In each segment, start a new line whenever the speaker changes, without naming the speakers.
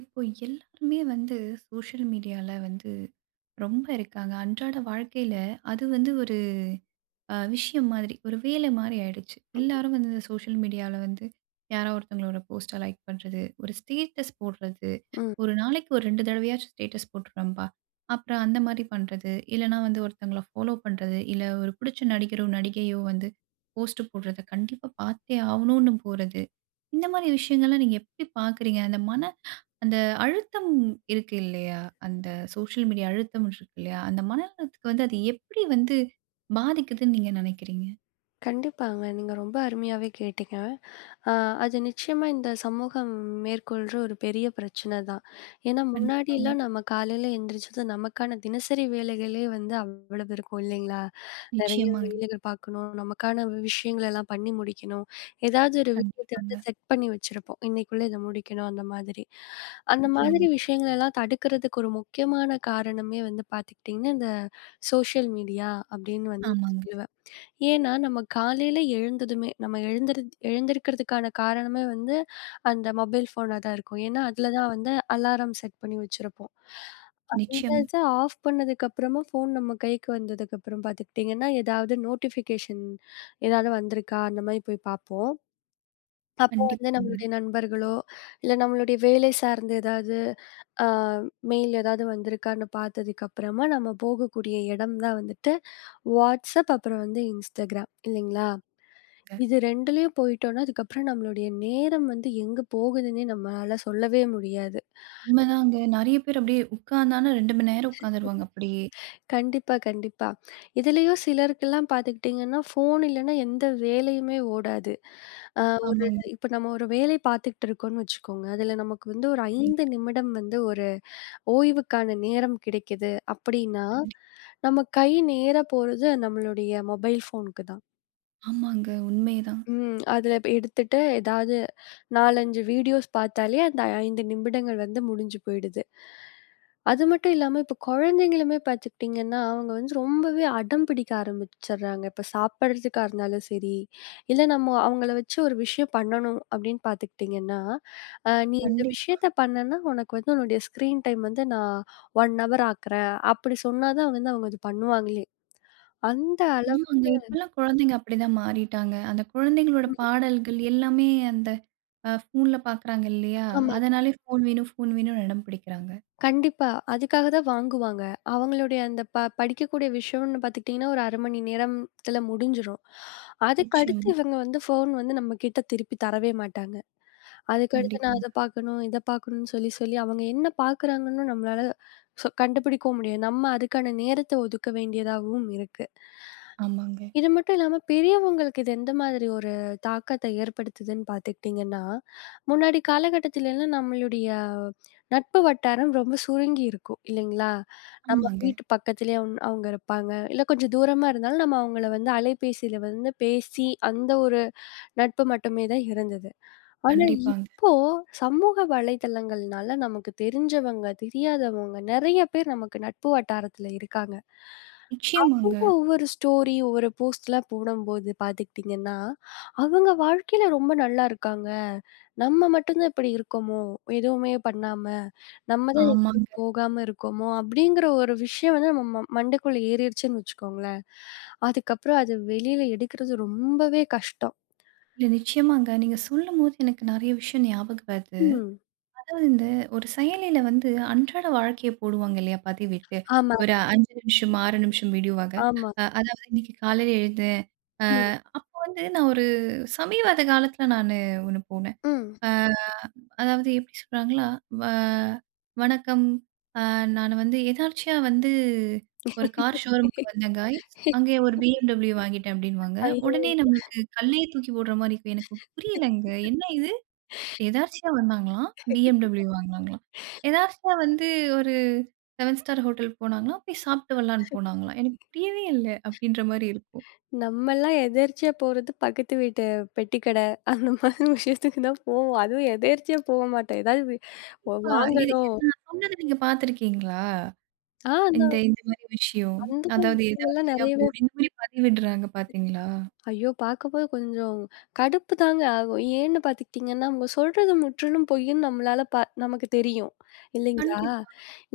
இப்போ எல்லாருமே வந்து சோஷியல் மீடியால வந்து ரொம்ப இருக்காங்க. அன்றாட வாழ்க்கையில அது வந்து ஒரு விஷயம் மாதிரி, ஒரு வேலை மாரி ஆயிடுச்சு. எல்லாரும் வந்து இந்த சோஷியல் மீடியால வந்து யாரோ ஒருத்தவங்களோட போஸ்ட்ட லைக் பண்றது, ஒரு ஸ்டேட்டஸ் போடுறது.
ம்.
ஒரு நாளைக்கு ஒரு 2 தடவையாச்சும் ஸ்டேட்டஸ் போட்டுடுறோம்பா. அப்புறம் அந்த மாரி பண்றது. இல்லன்னா வந்து ஒருத்தங்கள ஃபாலோ பண்றது. இல்ல ஒரு பிடிச்ச நடிகரோ, நடிகையோ வந்து போஸ்ட் போடுறத கண்டிப்பா பார்த்தே ஆவணும்னு போறது. இந்த மாரி விஷயங்கள்லாம் நீங்க எப்படி பார்க்குறீங்க? அந்த மன அந்த அழுத்தம் இருக்கு இல்லையா? அந்த சோஷியல் மீடியா அழுத்தம் இருக்கு இல்லையா? அந்த மன அழுத்தத்துக்கு வந்து அது எப்படி வந்து பாதிக்குதுன்னு நீங்க நினைக்கிறீங்க?
கண்டிப்பாங்க. நீங்க ரொம்ப அருமையாவே கேட்டீங்க. அ அது நிச்சயமா இந்த சமூகம் மேற்கொள்ற ஒரு பெரிய பிரச்சனை தான். ஏன்னா
கண்டிப்பாங்க.
முன்னாடிலாம் நம்ம காலையில எந்திரிச்சது நமக்கான தினசரி வேலைகளே வந்து அவ்வளவு இருக்கும் இல்லைங்களா? நெறைய
நிச்சயமாங்க.
வேலைகள் பார்க்கணும், நமக்கான விஷயங்கள் எல்லாம் பண்ணி முடிக்கணும். ஏதாவது ஒரு விஷயத்த வந்து
கண்டிப்பாங்க.
செட் பண்ணி வச்சிருப்போம். இன்னைக்குள்ள இத முடிக்கணும் அந்த மாதிரி. அந்த மாதிரி
நிச்சயமாங்க.
விஷயங்கள் எல்லாம் தடுக்கிறதுக்கு ஒரு முக்கியமான காரணமே வந்து பார்த்துக்கிட்டிங்கன்னா, இந்த சோஷியல் மீடியா அப்படின்னு வந்து
ஆமாங்க.
சொல்லுவேன். ஏன்னா, நம்ம காலையில எழுந்ததுமே நம்ம எழுந்திருக்கிறதுக்கான காரணமே வந்து, அந்த மொபைல் ஃபோனா தான் இருக்கும். ஏன்னா, அதில தான் வந்து அலாரம் செட் பண்ணி வச்சிருப்போம். அந்த
நிச்சயம்.
இத ஆஃப் பண்ணதுக்கப்புறமா ஃபோன் நம்ம கைக்கு வந்ததுக்கப்புறம் பார்த்துக்கிட்டிங்கன்னா, ஏதாவது நோட்டிஃபிகேஷன் ஏதாவது வந்திருக்கா? அந்த மாரி போய் பார்ப்போம். அப்போ வந்து
கண்டிப்பாங்க.
நம்மளுடைய நண்பர்களோ, இல்ல நம்மளுடைய வேலை சார்ந்த ஏதாவது அ மெயில் ஏதாவது வந்திருக்கான்னு பார்த்ததுக்கப்புறமா நம்ம போகக்கூடிய இடம் தான் வந்துட்டு, வாட்ஸ்அப் அப்புறம் வந்து Instagram இல்லைங்களா? இது 2லயும் போயிட்டோம்னா, அதுக்கப்புறம் நம்மளுடைய நேரம் வந்து எங்க போகுதுன்னே நம்மளால சொல்லவே முடியாது.
உண்மைதாங்க. நெறைய பேர் அப்படியே உட்கார்ந்தானா 2 மணி நேரம் உட்கார்ந்துருவாங்க அப்படியே.
கண்டிப்பா, கண்டிப்பா. இதுலயும் சிலருக்கெல்லாம் பார்த்துக்கிட்டீங்கன்னா, ஃபோன் இல்லன்னா எந்த வேலையுமே ஓடாது. ஒரு
ஆமாங்க.
இப்ப நம்ம ஒரு வேலை பார்த்துக்கிட்டு இருக்கோம்னு வச்சுக்கோங்க. அதுல நமக்கு வந்து ஒரு
சரிங்க.
5 நிமிடம் வந்து ஒரு ஓய்வுக்கான நேரம் கிடைக்குது அப்படின்னா,
கண்டிப்பா.
நம்ம கை நேரா போறது நம்மளுடைய மொபைல் ஃபோனுக்கு தான்.
ஆமாங்க. உண்மைதான்.
ம். அதுல இப்ப எடுத்துட்டு ஏதாவது 4, 5 வீடியோஸ் பார்த்தாலே அந்த 5 நிமிடங்கள் வந்து முடிஞ்சு போயிடுது. அது மட்டும் இல்லாம இப்ப குழந்தைங்களுமே பார்த்துக்கிட்டிங்கன்னா, அவங்க வந்து ரொம்பவே அடம் பிடிக்க ஆரம்பிச்சுடுறாங்க. இப்ப சாப்பிடுறதுக்கா இருந்தாலும் சரி, இல்ல நம்ம அவங்கள வச்சு ஒரு விஷயம் பண்ணணும் அப்படின்னு பார்த்துக்கிட்டிங்கன்னா, "நீ இந்த
கண்டிப்பா.
விஷயத்த பண்ணனா உனக்கு வந்து உன்னுடைய ஸ்க்ரீன் டைம் வந்து நான் 1 ஹவர் ஆக்குறேன்." அப்படி சொன்னா தான் வந்து அவங்க அது பண்ணுவாங்களே. அந்த அளவுக்கு
ஆமாங்க. இப்பலாம் குழந்தைங்க அப்படிதான் மாறிட்டாங்க. அந்த குழந்தைங்களோட பாடல்கள் எல்லாமே அந்த ஃபோன்ல பார்க்குறாங்க இல்லையா?
ஆமா.
அதனாலே ஃபோன் வேணும், ஃபோன் வேணும்னு அடம் பிடிக்கிறாங்க.
கண்டிப்பா. அதுக்காக தான் வாங்குவாங்க. அவங்களுடைய அந்த படிக்கக்கூடிய விஷயம்னு பார்த்துக்கிட்டிங்கன்னா, ஒரு 1/2 மணி நேரத்துல முடிஞ்சிரும். அதுக்கடுத்து
நிச்சயமா.
இவங்க வந்து ஃபோன் வந்து நம்மகிட்ட திருப்பி தரவே மாட்டாங்க. அதுக்கடுத்து நான்
கண்டிப்பாங்க.
அத பார்க்கணும், இத பார்க்கணும்னு சொல்லி சொல்லி அவங்க என்ன பார்க்குறாங்கன்னு நம்மளால கண்டுபிடிக்கவும் முடியாது. நம்ம அதுக்கான நேரத்த ஒதுக்க வேண்டியதாகவும் இருக்கு.
ஆமாங்க.
இது மட்டும் இல்லாம பெரியவங்களுக்கு இது எந்த மாதிரி ஒரு தாக்கத்த ஏற்படுத்துதுன்னு பார்த்துக்கிட்டிங்கன்னா, முன்னாடி காலகட்டத்திலலாம் நம்மளுடைய நட்பு வட்டாரம் ரொம்ப சுருங்கி இருக்கும் இல்லைங்களா? நம்ம
ஆமாங்க.
வீட்டு பக்கத்திலேயே அவங்க இருப்பாங்க. இல்ல கொஞ்சம் தூரமா இருந்தாலும் நம்ம அவங்கள வந்து அலைபேசியில வந்து பேசி அந்த ஒரு நட்பு மட்டுமே தான் இருந்தது. ஆனா
கண்டிப்பாங்க.
இப்போ சமூக வலைதளங்கள்னால நமக்கு தெரிஞ்சவங்க, தெரியாதவங்க நெறைய பேர் நமக்கு நட்பு வட்டாரத்தில இருக்காங்க.
நிச்சயமாங்க.
ஒவ்வொரு ஸ்டோரி, ஒவ்வொரு போஸ்ட்லாம் போடும்போது பார்த்துக்கிட்டிங்கன்னா, அவங்க வாழ்க்கையில ரொம்ப நல்லா இருக்காங்க. நம்ம மட்டும் தான் இப்படி இருக்கோமோ! எதுவுமே பண்ணாம, நம்ம தான் ம். எங்கயும்
ஆமாங்க.
போகாம இருக்கோமோ! அப்படிங்கிற ஒரு விஷயம் வந்து நம்ம மண்டைக்குள்ள ஏறிருச்சுன்னு வச்சுக்கோங்களேன். அதுக்கப்புறம் அத வெளியில எடுக்கிறது ரொம்பவே கஷ்டம்.
இல்ல நிச்சயமாங்க. நீங்க சொல்லும்போது எனக்கு நெறைய விஷயம் ஞாபகம் வருது.
ம்.
அதாவது இந்த ஒரு செயலியில வந்து அன்றாட வாழ்க்கைய போடுவாங்க இல்லையா பதிவிட்டு.
ஆமா,
ஒரு 5 நிமிஷம், 6 நிமிஷம் வீடியோவாக.
ஆமா.
அதாவது இன்னைக்கு காலையில எழுந்தேன். அ
ம்,
அப்போ வந்து நான் ஒரு சமீபத காலத்துல நானு ஒண்ணு போனேன்.
ம்.
அ அதாவது எப்படி சொல்றாங்களா, வ வணக்கம். அ நான் வந்து எதார்ச்சியா வந்து ஒரு கார் ஷோரூம்க்கு வந்தேன் காய்ஸ். அங்கே ஒரு BMW வாங்கிட்டேன் அப்படின்னுவாங்க.
ஐயோ!
உடனே நம்மளுக்கு கல்லையே தூக்கி போடுற மாரி இருக்கும். எனக்கு புரியலங்க. என்ன இது? எதார்ச்சியா வந்தாங்களாம். BMW வாங்குனாங்களாம். எதார்ச்சியா வந்து ஒரு 7 ஸ்டார் ஹோட்டல் போனாங்களாம். போய் சாப்பிட்டு வரலான்னு போனாங்களாம். எனக்கு புரியவே இல்ல அப்டின்ற மாரி இருக்கும்.
நம்மல்லாம் எதேர்ச்சியா போறது பக்கத்து வீட்டு பெட்டி கடை, அந்த மாதிரி விஷயத்துக்கு தான் போவோம். அதுவும் எதேர்ச்சியா போக மாட்டோம். ஏதாவது வி ஒ
ஆ இது
வாங்கணும்.
இது நான் சொன்னத நீங்க பார்த்துருக்கீங்களா?
அந்த
இந்த இந்த மாரி விஷயம்.
அந்த மாதிரி
அதாவது
விஷயங்கள்லாம்
எதார்ச்சியா
நெறையவே
போடு இந்த மாரி பதிவிடுறாங்க பார்த்தீங்களா?
ஐயோ! பார்க்கும்போது கொஞ்சம் கடுப்பு தாங்க ஆகும். ஏன்னு பார்த்துக்கிட்டிங்கன்னா, அவங்க சொல்றது முற்றிலும் பொய்ன்னு நம்மளால நமக்கு தெரியும். இல்லைங்களா?
கண்டிப்பா.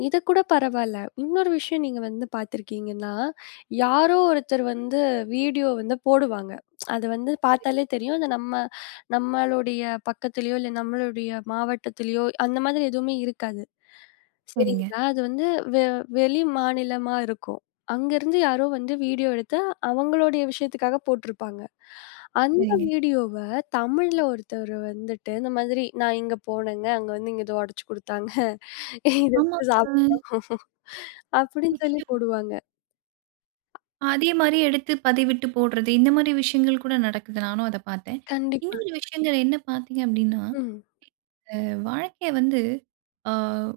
இது கூட பரவால்ல. இன்னொரு விஷயம் நீங்க வந்து பார்த்துருக்கீங்கன்னா, யாரோ ஒருத்தர் வந்து வீடியோ வந்து போடுவாங்க. அது வந்து பார்த்தாலே தெரியும். அது நம்ம நம்மளுடைய பக்கத்துலயோ, இல்ல நம்மளுடைய மாவட்டத்திலயோ அந்த மாதிரி எதுவுமே இருக்காது.
சரிங்க,
சரிங்களா? அது வந்து வெ வெளி மாநிலமா இருக்கும். அங்கருந்து யாரோ வந்து வீடியோ எடுத்து அவங்களுடைய விஷயத்துக்காக போட்டிருப்பாங்க. அந்த
சரிங்க.
வீடியோவ தமிழ்ல ஒருத்தர் வந்துட்டு, இந்த மாதிரி "நான் இங்க போனேங்க. அங்க வந்து இங்க இத உடைச்சு குடுத்தாங்க. இத வந்து சாப்பிட்டோம்"
ஆமாங்க.
அப்படின்னு சொல்லி
நிச்சயமா.
போடுவாங்க.
அதே மாரி எடுத்து பதிவிட்டு போடுறது, இந்த மாரி விஷயங்கள் கூட நடக்குது. நானும் அத பார்த்தேன்.
கண்டிப்பா.
இன்னொரு விஷயங்கள் என்ன பார்த்தீங்க அப்டின்னா
ம்.
வாழ்க்கைய வந்து ஆ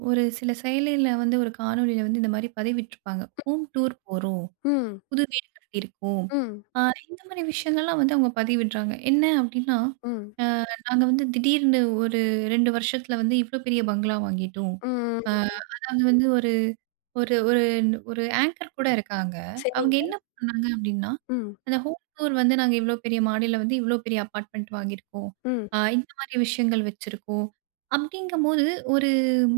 ஒரு சில செயலில வந்து ஒரு காணொளியில வந்து இந்த மாரி பதிவிட்டுருப்பாங்க. ஹோம் டூர் போறோம்.
ம்.
புது வீடு கட்டியிருக்கோம்.
ம்.
ஆ இந்த மாரி விஷயங்கள்லாம் வந்து அவங்க பதிவிடுறாங்க. என்ன அப்டின்னா
ம்.
நாங்க வந்து திடீர்னு ஒரு 2 வருஷத்துல வந்து இவ்ளோ பெரிய பங்களா வாங்கிட்டோம்.
ம்.
அ அதாவது வந்து ஒரு ஒரு ஒரு ஒரு ஆங்கர் கூட இருக்காங்க. அவங்க
சரிங்க.
என்ன பண்ணாங்க அப்டின்னா,
ம்.
அந்த ஹோம் டூர் வந்து நாங்க இவ்ளோ பெரிய மாடியில வந்து இவ்ளோ பெரிய அபார்ட்மெண்ட் வாங்கியிருக்கோம்.
ம்.
இந்த மாரி விஷயங்கள் வச்சிருக்கோம். அப்டிங்கும்போது ஒரு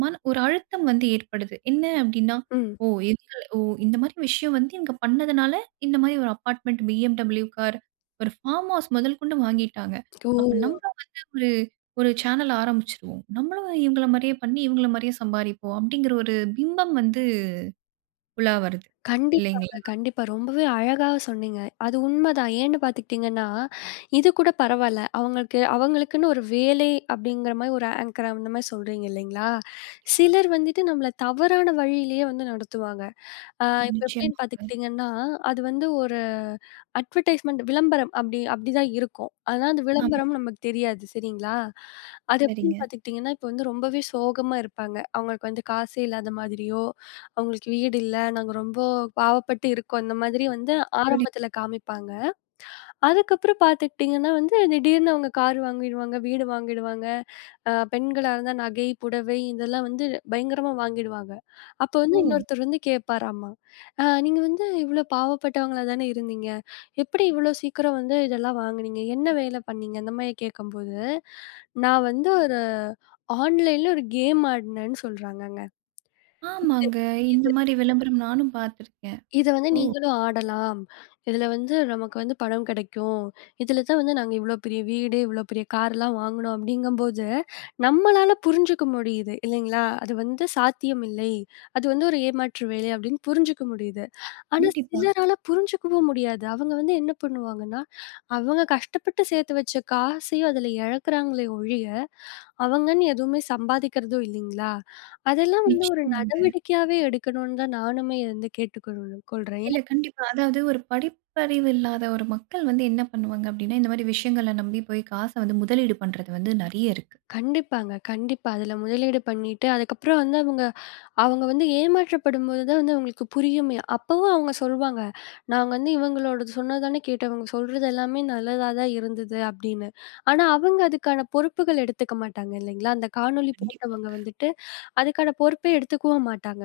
மன ஒரு அழுத்தம் வந்து ஏற்படுது. என்ன அப்டின்னா,
ம்.
ஓ! இவங்கள ஓ! இந்த மாரி விஷயம் வந்து இவங்க பண்ணதுனால இந்த மாரி ஒரு அபார்ட்மெண்ட் BMW கார், ஒரு ஃபார்ம் ஹவுஸ் முதல் கொண்டு வாங்கிட்டாங்க. அப்ப
ஓ!
நம் ஒரு ஒரு சேனல் ஆரம்பிச்சுருவோம். நம்மளும் இவங்கள மாரியே பண்ணி, இவங்கள மாரியே சம்பாரிப்போம். அப்படிங்கிற ஒரு பிம்பம் வந்து உலா வருது.
கண்டிப்பாங்க,
இல்லைங்களா?
கண்டிப்பா. ரொம்பவே அழகா சொன்னீங்க. அது உண்மதான். ஏன்னு பார்த்துக்கிட்டீங்கன்னா, இது கூட பரவால்ல. அவங்களுக்கு அவங்களுக்குன்னு ஒரு வேலை அப்படிங்கிற மாரி ஒரு ஆங்கர் அந்த மாரி சொல்றீங்க இல்லைங்களா?
கண்டிப்பா.
சிலர் வந்துட்டு நம்மள தவறான வழியிலேயே வந்து நடத்துவாங்க. இப்ப எப்படின்னு
நிச்சயமாங்க.
பார்த்துக்கிட்டிங்கன்னா, அது வந்து ஒரு அட்வர்டைஸ்மென்ட் விளம்பரம் அப்படி அப்படிதான் இருக்கும். ஆனா அந்த விளம்பரம்
ஆமாங்க.
நமக்கு தெரியாது சரிங்களா? அது எப்படின்னு
சரிங்க.
பார்த்துக்கிட்டிங்கன்னா, இப்போ வந்து ரொம்பவே சோகமா இருப்பாங்க. அவங்களுக்கு வந்து காசே இல்லாத மாதிரியோ, அவங்களுக்கு வீடு இல்ல, நாங்க ரொம்ப பாவப்பட்டு இருக்கோம். இந்த மாதிரி வந்து ம்.
சரி.
ஆரம்பத்தில காமிப்பாங்க. அதுக்கப்புறம் பார்த்துக்கிட்டிங்கன்னா வந்து, திடீர்னு அவங்க கார் வாங்கிடுவாங்க, வீடு வாங்கிடுவாங்க. பெண்களா இருந்தா நகை, புடவை இதெல்லாம் வந்து பயங்கரமா வாங்கிடுவாங்க. அப்போ வந்து
ஓ!
இன்னொருத்தர் வந்து கேட்பாராமா, நீங்க வந்து இவ்ளோ பாவப்பட்டவங்களா தானே இருந்தீங்க. எப்படி இவ்ளோ சீக்கிரம் வந்து இதெல்லாம் வாங்குனீங்க? என்ன வேலை பண்ணீங்க?" அந்த மாரி கேட்கும்போது, "நான் வந்து ஒரு ஆன்லைன்ல ஒரு கேம் ஆடுனேன்னு" சொல்றாங்கங்க. இது
ஆமாங்க. இந்த மாரி விளம்பரம் நானும் பார்த்துருக்கேன்.
இத வந்து
ஓ!
நீங்களும் ஆடலாம். இதுல வந்து நமக்கு வந்து பணம் கிடைக்கும். இதுல தான் வந்து நாங்க இவ்ளோ பெரிய வீடு, இவ்ளோ பெரிய கார்லாம் வாங்குனோம் அப்படிங்கும்போது, நம்மளால புரிஞ்சுக்க முடியுது இல்லைங்களா? அது வந்து சாத்தியம் இல்லை. அது வந்து ஒரு ஏமாற்று வேலை அப்படின்னு புரிஞ்சுக்க முடியுது. ஆனா
கண்டிப்பா.
சிலரால புரிஞ்சுக்கவும் முடியாது. அவங்க வந்து என்ன பண்ணுவாங்கன்னா, அவங்க கஷ்டப்பட்டு சேர்த்து வச்ச காசையும் அதுல இழக்குறாங்களே ஒழிய, அவங்கன்னு எதுவுமே சம்பாதிக்கிறதும் இல்லைங்களா? அதெல்லாம் வந்து ஒரு
நிச்சயமாங்க.
நடவடிக்கையாவே எடுக்கணும்னு தான் நானுமே வந்து கொள்றேன்.
இல்ல கண்டிப்பா. அதாவது ஒரு படிப்பறிவு இல்லாத ஒரு மக்கள் வந்து என்ன பண்ணுவாங்க அப்படின்னா, இந்த மாரி விஷயங்கள நம்பி போய் காச வந்து முதலீடு பண்றது வந்து நெறைய இருக்கு.
கண்டிப்பாங்க. கண்டிப்பா. அதுல முதலீடு பண்ணிட்டு, அதுக்கப்புறம் வந்து அவங்க அவங்க வந்து ஏமாற்றப்படும்போது தான் வந்து அவங்களுக்கு புரியுமே. அப்பவும் அவங்க சொல்வாங்க, "நாங்க வந்து இவங்களோடது சொன்னது தானே கேட்டோம். இவங்க சொல்றது எல்லாமே நல்லதா தான் இருந்தது." அப்படின்னு. ஆனா அவங்க அதுக்கான பொறுப்புகள் எடுத்துக்க மாட்டாங்க இல்லைங்களா? அந்த காணொளி
கண்டிப்பா.
போட்டவங்க வந்துட்டு, அதுக்கான பொறுப்பே எடுத்துக்கவும் மாட்டாங்க.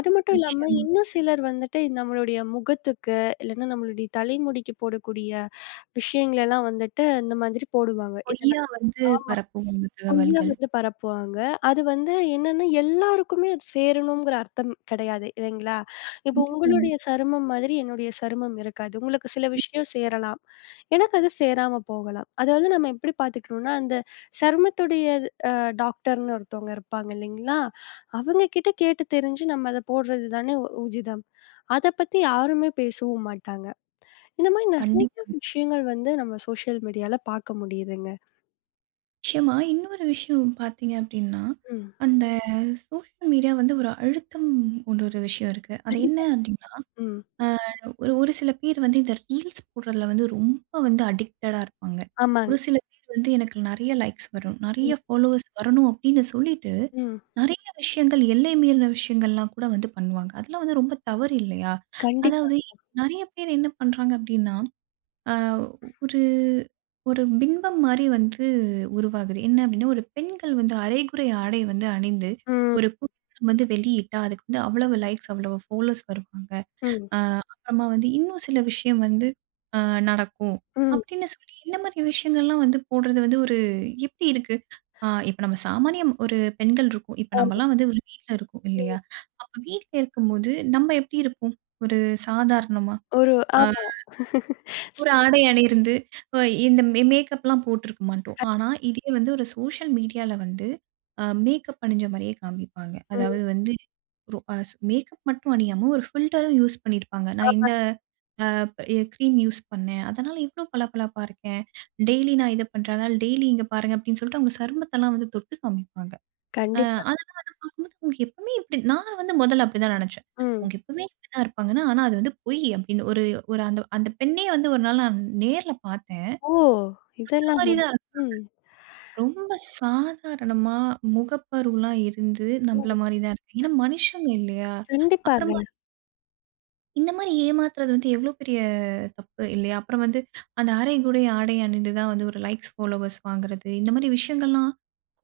அது மட்டும் இல்லாம
நிச்சயமா.
இன்னும் சிலர் வந்துட்டு நம்மளுடைய முகத்துக்கு, இல்லன்னா நம்மளுடைய தலைமுடிக்கு போடக்கூடிய விஷயங்களெல்லாம் வந்துட்டு இந்த மாதிரி போடுவாங்க. இத
பொய்யா வந்து
நான்
பரப்புவாங்க
பொய்யா
தகவல்கள்.
வந்து பரப்புவாங்க. அது வந்து என்னன்னா எல்லாருக்குமே அது சேரணுங்கிற அர்த்தம் கிடையாது இல்லைங்களா? இப்போ
கண்டிப்பாங்க.
உங்களுடைய சருமம் மாதிரி என்னுடைய சருமம் இருக்காது. உங்களுக்கு சில விஷயம் சேரலாம். எனக்கு அது சேராம போகலாம். அத வந்து நம்ம எப்படி பார்த்துக்கணும்னா, அந்த சருமத்துடைய அ டாக்டர்ன்னு ஒருத்தவங்க இருப்பாங்க இல்லைங்களா? அவங்க கிட்ட கேட்டு தெரிஞ்சு நம்ம அத போடுறது தானே உஜிதம். அத பத்தி யாருமே பேசவும் மாட்டாங்க. இந்த மாரி நெறைய
கண்டிப்பா.
விஷயங்கள் வந்து நம்ம சோஷியல் மீடியால பார்க்க முடியுதுங்க.
நிச்சயமா. இன்னொரு விஷயம் பார்த்தீங்க அப்படின்னா,
ம்.
அந்த சோஷியல் மீடியா வந்து ஒரு அழுத்தம் கொண்ட ஒரு விஷயம் இருக்கு. அது என்ன
கண்டிப்பா.
அப்படின்னா,
ம்.
அ ஒரு ஒரு சில பேர் வந்து இந்த ரீல்ஸ் போடுறதுல வந்து ரொம்ப வந்து அடிக்டடா இருப்பாங்க.
ஆமாங்க.
ஒரு சில பேர் வந்து எனக்கு நெறைய லைக்ஸ் வரும், நெறைய
ம்,
ஃபாலோவர்ஸ் வரணும் அப்படின்னு சொல்லிட்டு,
ம்.
நெறைய விஷயங்கள் எல்லை மீறின விஷயங்கள்லாம் கூட வந்து பண்ணுவாங்க. அதெல்லாம் வந்து ரொம்ப தவறு இல்லையா?
கண்டிப்பா.
அதாவது நெறைய பேர் என்ன பண்றாங்க அப்படின்னா ஆ ஒரு ஒரு பிம்பம் மாரி வந்து உருவாகுது. என்ன அப்டின்னா, ஒரு பெண்கள் வந்து அரைகுறை ஆடை வந்து அணிந்து,
ம்,
ஒரு புகைப்படம் வந்து வெளியிட்டா, அதுக்கு வந்து அவ்வளவு லைக்ஸ், அவ்வளவு ஃபாலோஸ் வருவாங்க.
ம்,
அ அப்புறமா வந்து இன்னும் சில விஷயம் வந்து அ நடக்கும்.
ம்.
அப்படின்னு சொல்லி இந்த மாரி விஷயங்கள்லாம் வந்து போடுறது வந்து ஒரு எப்படி இருக்கு? இப்ப நம்ம சாமானியம் ஒரு பெண்கள் இருக்கோம். இப்ப
ஆமா.
நம்மலாம் வந்து ஒரு வீட்ல இருக்கோம்
ம்.
இல்லையா? அப்ப வீட்ல இருக்கும்போது நம்ம எப்படி இருப்போம்? ஒரு சாதாரணமா.
ஒரு ஆமா.
ஒரு ஆடை அணியிருந்து, அ இந்த மேக்கப்லாம் போட்டிருக்க மாட்டோம். ஆனா, இதே வந்து ஒரு சோஷியல் மீடியால வந்து மேக்கப் அணிஞ்ச மாரியே காமிப்பாங்க.
ம்.
அதாவது வந்து ஒரு அ ஸ் மேக்கப் மட்டும் அணியாம ஒரு ஃபில்டரும் யூஸ் பண்ணியிருப்பாங்க. நான்
ஆமா.
இந்த அப் எ கிரீம் யூஸ் பண்ணேன். அதனால இவ்ளோ பளபளப்பா இருக்கேன். டெய்லி நான் இத பண்றேன். அதனால டெய்லி இங்க பாருங்க அப்படின்னு சொல்லிட்டு அவங்க சருமத்தெல்லாம் வந்து தொட்டு காமிப்பாங்க. அ
கண்டிப்பா.
அதனால அத பார்க்கும்போது அவங்க எப்பவுமே இப்படி நான் வந்து முதல்ல அப்படிதான் நினைச்சேன்.
ம்.
அவங்க எப்பவுமே இப்படிதான் இருப்பாங்கன்னா, ஆனா அது வந்து பொய் அப்படின்னு ஒரு ஒரு அந்த அந்த பெண்ணே வந்து ஒரு நாள் நான் நேர்ல பார்த்தேன்.
ஓ!
அந்த மாரி
இதெல்லாமா?
தான் இருக்கு.
ம்.
ரொம்ப சாதாரணமா முகப்பருவலாம் இருந்து
ம்.
நம்மள மாரி தான் இருக்கு. ஏன்னா மனுஷங்க இல்லையா?
கண்டிப்பாங்க.
அப்புறமா இந்த மாரி ஏமாத்துறது வந்து எவ்வளோ பெரிய தப்பு இல்லையா? அப்புறம் வந்து அந்த அரைகுறை ஆடை அணிந்து தான் வந்து ஒரு லைக்ஸ், ஃபாலோவர்ஸ் வாங்குறது. இந்த மாரி விஷயங்கள்லாம்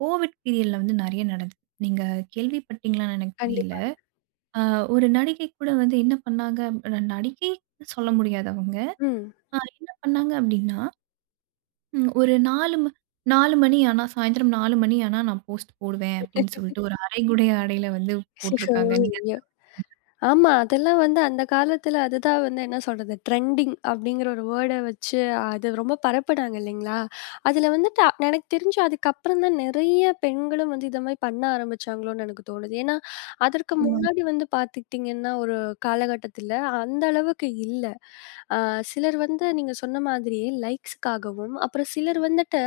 கோவிட் பீரியட்ல வந்து நெறைய நடந்தது. நீங்க கேள்விப்பட்டீங்களான்னு எனக்கு தெரியல.
கண்டிப்பாங்க.
ஆ ஒரு நடிகை கூட வந்து என்ன பண்ணாங்க நடிகை சொல்ல முடியாது அவங்க.
ம்.
என்ன பண்ணாங்க அப்டின்னா, ஒரு 4 மணி ஆனா சாயந்திரம் 4 மணி ஆனா நான் போஸ்ட் போடுவேன் அப்டின்னு சொல்லிட்டு ஒரு அரைகுறை ஆடையில வந்து போட்டுருக்காங்க. நீங்க அத
ஆமா. அதெல்லாம் வந்து அந்த காலத்துல அதுதான் வந்து என்ன சொல்றது? ட்ரெண்டிங் அப்படிங்கிற ஒரு வேர்ட வச்சு அது ரொம்ப பரப்புனாங்க இல்லைங்களா? அதுல வந்துட்டு எனக்கு தெரிஞ்சு அதுக்கப்புறம் தான் நெறைய பெண்களும் வந்து இத மாரி பண்ண ஆரம்பிச்சாங்களோன்னு எனக்கு தோணுது. ஏன்னா, அதற்கு
நிச்சயமா.
முன்னாடி வந்து பார்த்துக்கிட்டிங்கன்னா, ஒரு காலகட்டத்துல அந்த அளவுக்கு இல்ல. அ சிலர் வந்து நீங்க சொன்ன மாதிரியே லைக்ஸ்க்காகவும், அப்புறம் சிலர் வந்துட்டு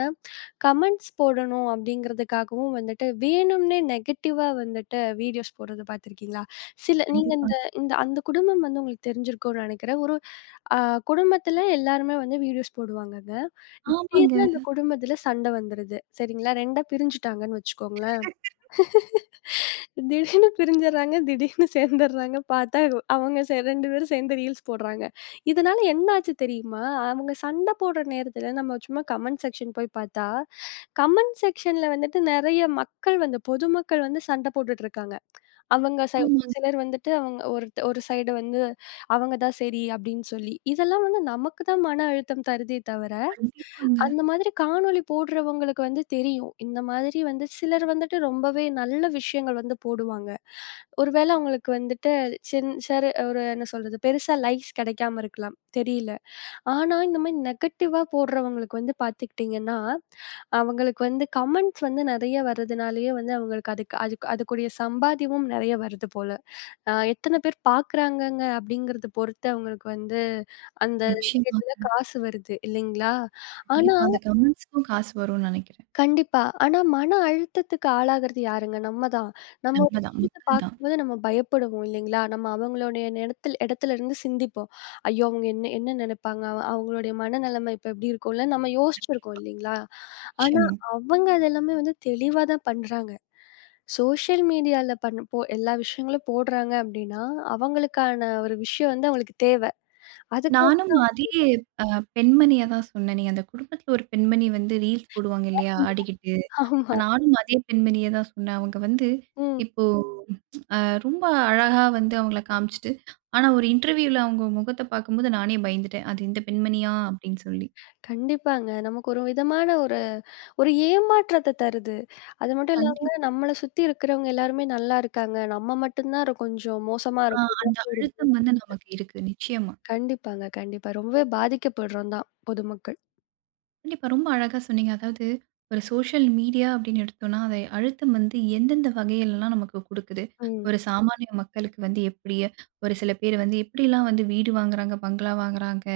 கமெண்ட்ஸ் போடணும் அப்படிங்கிறதுக்காகவும் வந்துட்டு வேணும்னே நெகட்டிவா வந்துட்டு வீடியோஸ் போடுறது பார்த்துருக்கீங்களா? சில நீங்க
கண்டிப்பா.
இந்த இந்த அந்த குடும்பம் வந்து உங்களுக்கு தெரிஞ்சிருக்கும்னு நெனைக்கிறேன். ஒரு அ குடும்பத்தில எல்லாருமே வந்து வீடியோஸ் போடுவாங்கங்க.
ஆமாங்க,
திடீர்னு அந்த குடும்பத்தில சண்டை வந்துருது. சரிங்களா? 2 பிரிஞ்சுட்டாங்கன்னு வச்சுக்கோங்களேன். திடீர்னு பிரிஞ்சுர்றாங்க, திடீர்னு சேர்ந்துர்றாங்க. பார்த்தா அவங்க 2 பேரும் சேர்ந்து ரீல்ஸ் போடுறாங்க. இதனால என்ன ஆச்சு தெரியுமா? அவங்க சண்ட போடுற நேரத்தில நம்ம சும்மா கமெண்ட் செக்ஷன் போய் பார்த்தா, கமெண்ட் செக்ஷன்ல வந்துட்டு நெறைய மக்கள் வந்து பொதுமக்கள் வந்து சண்ட போட்டுட்டு இருக்காங்க. அவங்க ஒரு
ஆமாங்க.
சிலர் வந்துட்டு அவங்க ஒரு ஒரு சைடு வந்து அவங்க தான் சரி அப்படின்னு சொல்லி. இதெல்லாம் வந்து நமக்கு தான் மன அழுத்தம் தருதே தவிர,
கண்டிப்பாங்க.
அந்த மாதிரி காணொளி போடுறவங்களுக்கு வந்து தெரியும். இந்த மாதிரி வந்து சிலர் வந்துட்டு ரொம்பவே நல்ல விஷயங்கள் வந்து போடுவாங்க. ஒருவேள அவங்களுக்கு வந்துட்டு சின் சர் ஒரு என்ன சொல்றது? பெருசா லைக்ஸ் கிடைக்காம இருக்கலாம். தெரியல. ஆனா, இந்த மாரி நெகட்டிவா போடுறவங்களுக்கு வந்து பார்த்துக்கிட்டீங்கன்னா, அவங்களுக்கு வந்து கமெண்ட்ஸ் வந்து நெறைய வர்றதுனாலயே வந்து அவங்களுக்கு அதுக்கு அதுக்கு அதுக்குடைய சம்பாத்தியமும் நெறைய வருது போல. எத்தன பேர் பார்க்குறாங்கங்க அப்படிங்கிறத பொறுத்து அவங்களுக்கு வந்து அந்த
நிச்சயமா.
விஷயத்துல காசு வருது இல்லைங்களா? ஆனா
கண்டிப்பா. அந்த கமெண்ட்ஸ்க்கும் காசு வரும்னு நெனைக்கிறேன்.
கண்டிப்பா. ஆனா மன அழுத்தத்துக்கு ஆளாகுறது யாருங்க? நம்ம தான். நம்ம ஒரு
நம்ம தான்,
விஷயத்த
மக்கள் தான்.
பார்க்கும்போது நம்ம பயப்படுவோம் இல்லைங்களா? நம்ம அவங்களுடைய இடத்துல இடத்துல இருந்து சிந்திப்போம். ஐயோ! அவங்க என்ன என்ன நினைப்பாங்க? அவங்களுடைய மனநிலைமை இப்ப எப்படி இருக்கும்ல? நம்ம யோசிச்சிருக்கோம்
கண்டிப்பா.
இல்லைங்களா? ஆனா
நிச்சயமா.
அவங்க அதெல்லாமே வந்து தெளிவா தான் பண்றாங்க. சோஷியல் மீடியால பண்ண போ எல்லா விஷயங்களும் போடுறாங்க அப்படின்னா, அவங்களுக்கான ஒரு விஷயம் வந்து அவங்களுக்கு தேவை.
நானும்
அதுக்காக
அதே அ பெண்மணிய தான் சொன்னேனே. அந்த குடும்பத்தில ஒரு பெண்மணி வந்து ரீல்ஸ் போடுவாங்க இல்லையா? ஆடிக்கிட்டு.
ஆமா.
நானும் அதே பெண்மணிய தான் சொன்னேன். அவங்க வந்து
ம்.
இப்போ அ ரொம்ப அழகா வந்து அவங்கள காமிச்சுட்டு, ஆனா ஒரு இன்டர்வியூல அவங்க முகத்த பார்க்கும்போது நானே பயந்துட்டேன். அது இந்த பெண்மணியா? அப்படின்னு சொல்லி.
கண்டிப்பாங்க. நமக்கு ஒரு விதமான ஒரு ஒரு ஏமாற்றத்த தருது. அது மட்டும்
கண்டிப்
இல்லாம நம்மள சுத்தி இருக்கிறவங்க எல்லாருமே நல்லா இருக்காங்க. நம்ம மட்டும் தான் கொஞ்சம் மோசமா இருக்கோம்.
அந்த அழுத்தம் வந்து நமக்கு இருக்கு. நிச்சயமா.
கண்டிப்பாங்க, கண்டிப்பா. ரொம்பவே பாதிக்கப்படுறோம் தான் பொதுமக்கள்.
கண்டிப்பா ரொம்ப அழகா சொன்னீங்க. அதாவது ஒரு சோஷியல் மீடியா அப்படின்னு எடுத்தோம்னா, அதை அழுத்தம் வந்து எந்தெந்த வகையிலலாம் நமக்கு குடுக்குது?
ம்.
ஒரு சாமானிய மக்களுக்கு வந்து எப்படி? ஒரு சில பேர் வந்து எப்படிலாம் வந்து வீடு வாங்குறாங்க, பங்களா வாங்குறாங்க.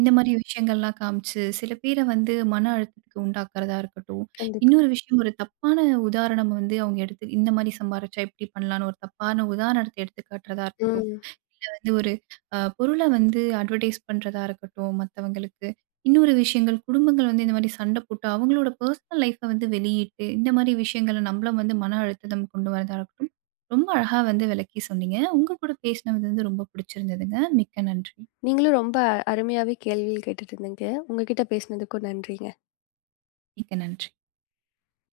இந்த மாரி விஷயங்கள்லாம் காமிச்சு, சில பேர வந்து மன அழுத்தத்துக்கு உண்டாக்குறதா இருக்கட்டும்.
கண்டிப்பா.
இன்னொரு விஷயம் ஒரு தப்பான உதாரணம் வந்து அவங்க எடுத்து இந்த மாரி சம்பாரிச்சா இப்படி பண்ணலான்னு ஒரு தப்பான உதாரணத்த எடுத்து காட்டுறதா இருக்கட்டும்.
ம்.
இல்ல வந்து ஒரு பொருள வந்து அட்வர்டைஸ் பண்றதா இருக்கட்டும் மத்தவங்களுக்கு. இன்னொரு விஷயங்கள் குடும்பங்கள் வந்து இந்த மாரி சண்ட போட்டு அவங்களோட பெர்சனல் லைஃப்ப வந்து வெளியிட்டு, இந்த மாரி விஷயங்கள நம்மள வந்து மன அழுத்தம் கொண்டு வரதா இருக்கட்டும். ரொம்ப அழகா வந்து விளக்கி சொன்னீங்க. உங்க கூட பேசினது வந்து ரொம்ப பிடிச்சிருந்ததுங்க. மிக்க நன்றி.
நீங்களும் ரொம்ப அருமையாவே கேள்விகள் கேட்டுட்டு இருந்தீங்க. உங்ககிட்ட பேசினதுக்கும் நன்றிங்க.
மிக்க நன்றி.